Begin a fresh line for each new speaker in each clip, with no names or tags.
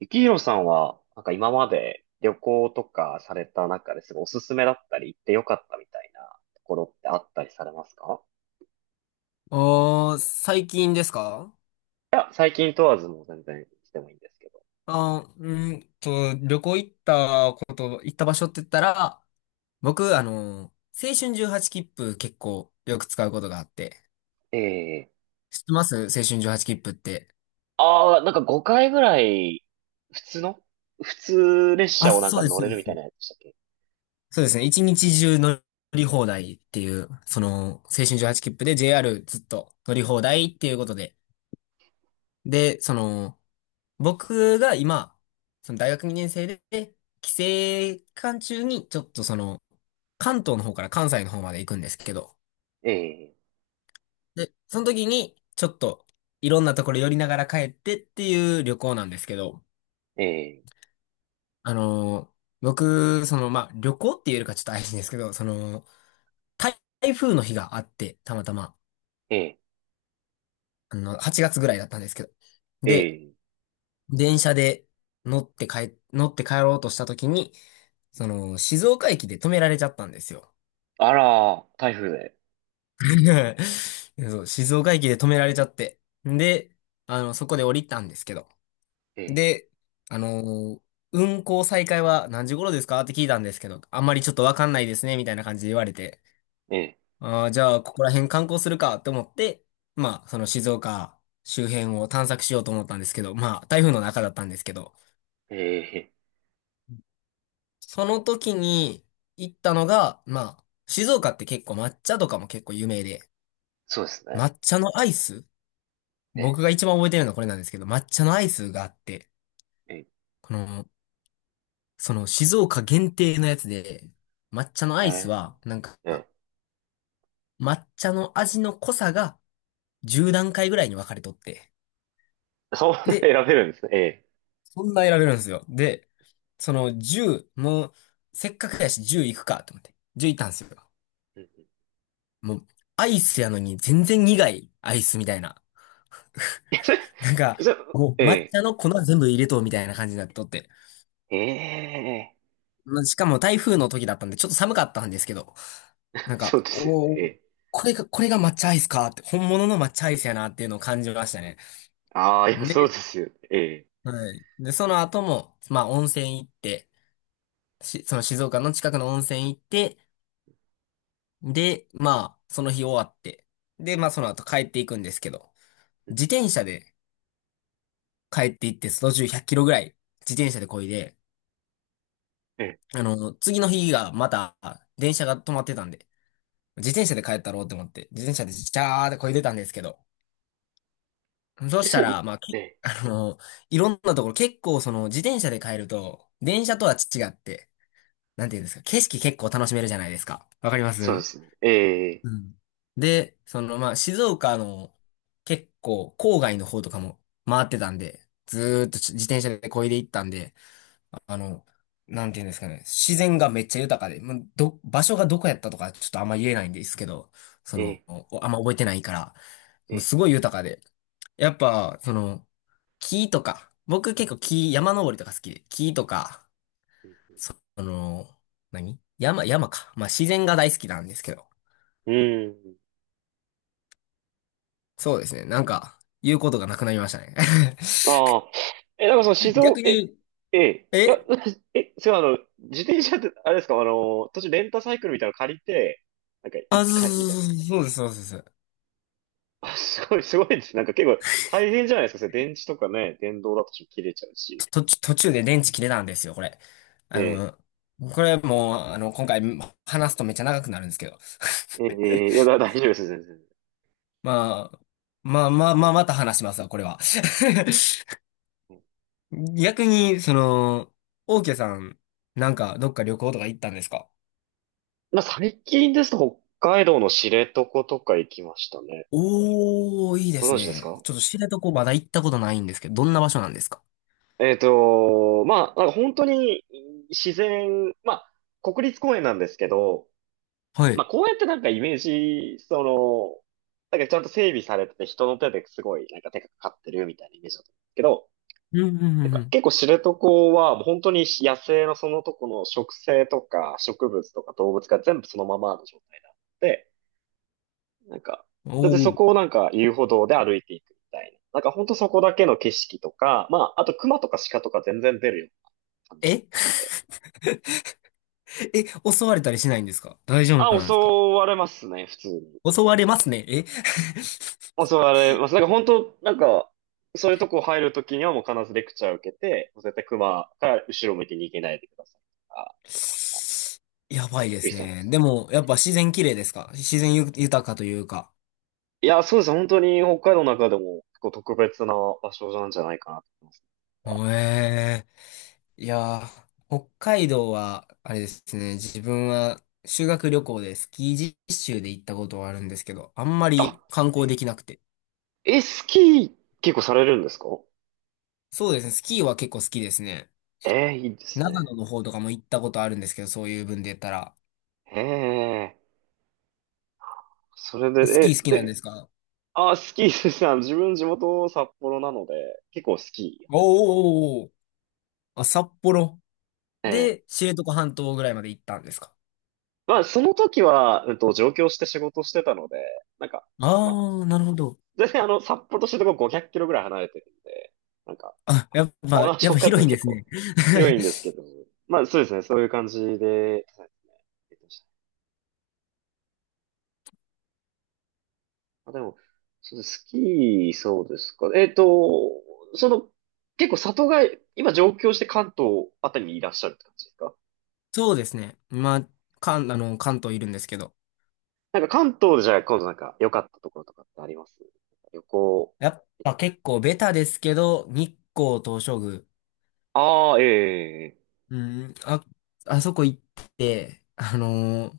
ゆきひろさんは、なんか今まで旅行とかされた中ですごいおすすめだったり行ってよかったみたいなところってあったりされますか？
ああ、最近ですか？
いや、最近問わずもう全然してもいいんですけど。
あー、うんと、旅行行ったこと、行った場所って言ったら、僕、青春18切符結構よく使うことがあって。
ええ。
知ってます青春18切符って？
ああー、なんか5回ぐらい、普通の普通列
あ、
車をなん
そ
か
うです、
乗
そう
れ
で
るみたい
す。
なやつでしたっけ？
そうですね。一日中乗り放題っていう、青春18切符で JR ずっと乗り放題っていうことで。で、僕が今、その大学2年生で、帰省期間中に、ちょっと関東の方から関西の方まで行くんですけど、
ええ、
で、その時に、ちょっと、いろんなところ寄りながら帰ってっていう旅行なんですけど、
ええ、
あのー僕、まあ、旅行って言えるかちょっと怪しいんですけど、台風の日があって、たまたま、
ええ、
8月ぐらいだったんですけど、で、
ええ。
電車で乗って帰ろうとした時に、静岡駅で止められちゃったんですよ。
あらー、台風で。
そう、静岡駅で止められちゃって。で、そこで降りたんですけど。
ええ、
で、あのー運行再開は何時頃ですかって聞いたんですけど、あんまりちょっとわかんないですね、みたいな感じで言われて。
え
ああじゃあ、ここら辺観光するかと思って、まあ、その静岡周辺を探索しようと思ったんですけど、まあ、台風の中だったんですけど、
え、ええ。
その時に行ったのが、まあ、静岡って結構抹茶とかも結構有名で、
そうですね。
抹茶のアイス、
え
僕が一番覚えてるのはこれなんですけど、抹茶のアイスがあって、
え、え
この、その静岡限定のやつで、抹茶のアイス
え、
は、なんか、
ええ。
抹茶の味の濃さが10段階ぐらいに分かれとって。
そんな
で、
選べるんですね。
そんな得られるんですよ。で、その10、もう、せっかくやし10行くかと思って。10行ったんですよ。
ええ。
もう、アイスやのに全然苦いアイスみたいな。なんか、
じゃ、
も
え
う抹
え、
茶の粉全部入れとうみたいな感じになっとって。
ええ、
まあしかも台風の時だったんで、ちょっと寒かったんですけど、なん
そ
か、
うですよね。ええ。
これが抹茶アイスかって、本物の抹茶アイスやなっていうのを感じましたね。
ああ、いや、そうで
で、
すよね。ええ、
はい。で、その後も、まあ、温泉行って、その静岡の近くの温泉行って、で、まあ、その日終わって、で、まあ、
う
そ
んう
の後帰っていくんですけど、自
ん、
転車で帰って行って、途中100キロぐらい自転車で漕いで、
え
次の日がまた、電車が止まってたんで、自転車で帰ったろうって思って、自転車でジャーって漕いでたんですけど、そう
え、え、
し
そ
た
れ、
ら、まあ、
ええ、
いろんなところ、結構その自転車で帰ると、電車とは違って、なんていうんですか、景色結構楽しめるじゃないですか。わかりま
そうで
す？
すね。ええ、
うん。で、まあ、静岡の結構郊外の方とかも回ってたんで、ずーっと自転車で漕いで行ったんで、あの、なんていうんですかね、自然がめっちゃ豊かで、まあ場所がどこやったとかちょっとあんま言えないんですけど、
ええ、
あんま覚えてないから、
え
もう
え、
すごい豊かで、やっぱ、木とか、僕結構山登りとか好きで、木とか、その、山か。まあ自然が大好きなんですけど。
うん。うん。
そうですね。なんか、言うことがなくなりましたね。
ああ、え、なんかその 静岡、
逆
え、
に、
ええ、い
え
や、え、そう、自転車って、あれですか、途中レンタサイクルみたいなの借りて、なんか行っ
あ、
て返すみたいな。
そうそうそうそうそうそうそうで
あ、すごい、すごいです。なんか結構大変じゃないですか。それ電池とかね、電動だと切れちゃうし。
す。途中途中で電池切れたんですよ、これ。
え
あ
え、
の、これもう、今回話すとめっちゃ長くなるんですけど。
ええ、いや、大丈夫です。全然。
まあ、まあまあまあ、また話しますわ、これは。
うん。
逆に、オーケーさん、なんか、どっか旅行とか行ったんですか？
まあ、最近ですと北海道の知床とか行きましたね。
おー、いいで
ご
す
存知です
ね。
か？
ちょっと知床まだ行ったことないんですけど、どんな場所なんですか？
まあ、なんか本当に自然、まあ、国立公園なんですけど、
は
ま
い。
あ、公園ってなんかイメージ、その、なんかちゃんと整備されてて人の手ですごいなんか手がかかってるみたいなイメージだったんですけど、
うんうん
なん
う
か
ん
結構知床はもう本当に野生のそのとこの植生とか植物とか動物が全部そのままの状態だって、なんか、
うん。
だって
お
そ
お。
こをなんか遊歩道で歩いていくみたいな。なんかほんとそこだけの景色とか、まあ、あと熊とか鹿とか全然出るような感じで
え
しょうね。
え、襲われたりしないんですか？大丈夫
あ、
なん
襲
ですか？
われますね、普通に。
襲われますね。え
襲われます。なんか本当なんか、そういうとこ入るときにはもう必ずレクチャー受けて、もう絶対熊から後ろ向いて逃げないでくださいとか、
やばいで
言っ
す
てたんで
ね。
す
で
ね。
も、やっぱ自然綺麗ですか？自然豊かというか。
いや、そうですね、本当に北海道の中でも結構特別な場所なんじゃないかなと思います。
おえいやー、北海道は、あれですね、自分は修学旅行でスキー実習で行ったことはあるんですけど、あんま
あ、
り観光で
え、
きなくて。
えスキー結構されるんですか？
そうですね、スキーは結構好きですね。
いいです
長
ね。
野の方とかも行ったことあるんですけど、そういう分で言ったら。
へえ。それ
スキー
で、え、
好きなんで
で、
すか？
あ、スキーですね、自分地元札幌なので、結構スキーやっ
お
てます。
ーおーおーおー、あ、札幌。
ええ。
で、知床半島ぐらいまで行ったんですか？
まあ、その時は、上京して仕事してたので、なんか、
ああ
まあ、
ー、なるほど。
全然札幌としてとこ500キロぐらい離れてるんで、なんか、
あ、やっぱ、
同じ
やっ
北
ぱ
海
広
道
いんで
結
す
構
ね。
広いんです けど、まあ、そうですね、そういう感じで、あ、でも、そうですスキー、そうですか。その、結構里帰り、今上京して関東あたりにいらっしゃるって感じですか？
そうですね。まあ、関、あの、関東いるんですけど。
なんか関東でじゃあ今度なんか良かったところとかってあります？旅行。
やっぱ結構ベタですけど、日光東照宮。
ああ、ええ、
うん、あ、あそこ行って、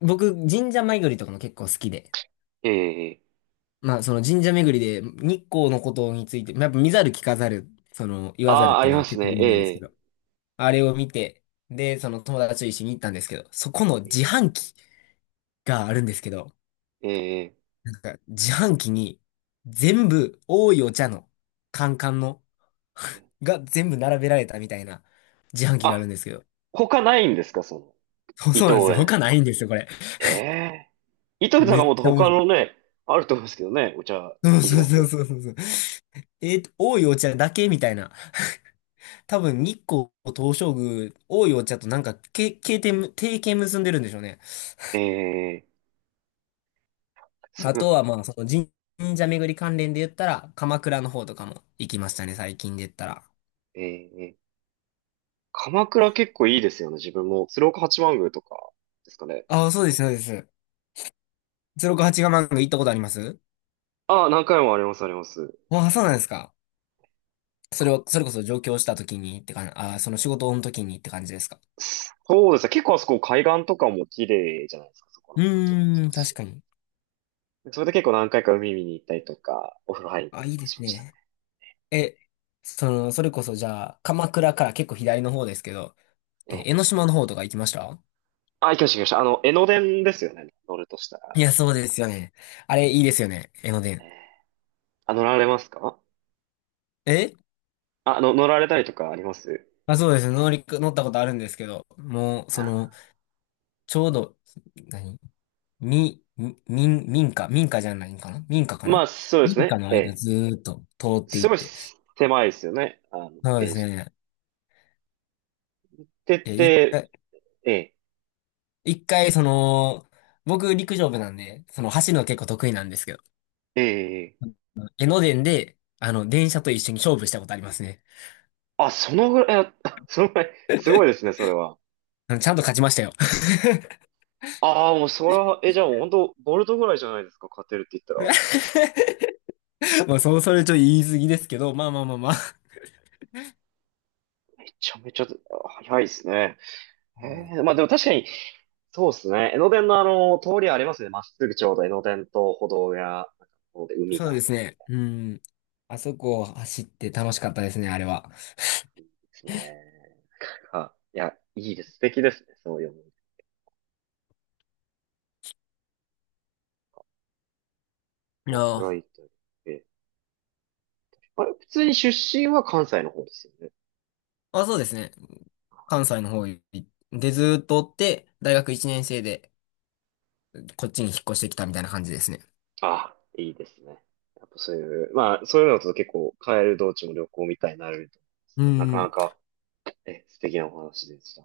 僕、神社巡りとかも結構好きで。
ええ、ええ。
まあ、その神社巡りで日光のことについて、まあやっぱ見ざる聞かざる、その言わざる
あ
っ
あー、あ
ていう
り
の
ま
は
す
結構
ね。
有名ですけ
え
ど、あれを見て、で、その友達と一緒に行ったんですけど、そこの
え、
自販機があるんですけど、
ええ、
なんか、自販機に全部多いお茶のカンカンの
ええ。
が全部並べられたみたいな自販機がある
あ、
んですけど。
他ないんですかその、
そう
伊
そう
藤
なんですよ。
園。
他ないんですよ、これ。
ええ。伊藤園さん
め
が
っ
もっと
ちゃ面
他
白い。
のね、あると思うんですけどね。お茶、
そうそう
短い
そ
と。
うそうそう。多いお茶だけみたいな。多分、日光東照宮、多いお茶となんか、提携結んでるんでしょうね。
ええ、そ
あと
う、
は、まあ、その神社巡り関連で言ったら、鎌倉の方とかも行きましたね、最近で言ったら。
えええ。鎌倉結構いいですよね。自分も。鶴岡八幡宮とかですかね。
ああ、そうです、そうです。068ガマンが行ったことあります？
ああ、何回もあります、あります。
ああ、そうなんですか。
か、
それこそ上京した時にって感じ、ああ、その仕事の時にって感じですか？
そうですね。結構あそこ海岸とかも綺麗じゃないですか、そこ
う
の八幡宮で
ー
す
ん、確
し。
かに。
それで結構何回か海見に行ったりとか、お風呂入りに行った
あ、
りと
いい
か
で
し
す
ましたね。
ね。え、それこそじゃあ、鎌倉から結構左の方ですけど、
え
え、
え。
江ノ島の方とか行きました？
あ、行きました、行きました。あの、江ノ電ですよね。乗るとしたら。
いや、そうですよね。あれ、いいですよね。江ノ
え
電。
え。あ、乗られますか？
え
あ、の、乗られたりとかあります？
あ、そうです。乗ったことあるんですけど、もう、
あ、
ちょうど、何み、み、民民家、民家じゃないんかな、民家か
ま
な？
あ、そうです
民家
ね。
の
え
間
え、
ずーっと通っていっ
すごい
て。
狭いですよね。あの、
そうで
ペー
す
ジ。っ
ね。い
て
や、一回、
て、ええ、
一回、僕陸上部なんで、その走るの結構得意なんですけど、
ええ、ええ。
江ノ電で、電車と一緒に勝負したことありますね。
あ、そのぐらい、あ そのぐらい、すごいですね、それは。
ちゃんと勝ちましたよ。
ああ、もうそれは、え、じゃあもう本当ボルトぐらいじゃないですか、勝てるって言ったら。
まあ、そう、それちょっと言い過ぎですけど、まあまあまあまあ。
めちゃめちゃ、あ早いですね。へ
うん、
え、まあでも確かに、そうですね。江ノ電の通りありますね。まっすぐちょうど江ノ電と歩道や、なんかこうで海
そう
が、
ですね。うん。あそこを走って楽しかったですね、あれは。
ですね。あ、いや、いいです。素敵ですね、そういう思い。
いや
僕ら行
ー、
ったり。え、あれ、普通に出身は関西の方ですよね。
あ、そうですね。関西の方にで、ずーっとおって、大学1年生でこっちに引っ越してきたみたいな感じですね。
あ、いいですね。やっぱそういう、まあ、そういうのだと結構、帰る道中も旅行みたいになれると思うんです
う
が、なかな
ん。
か、え、素敵なお話でした。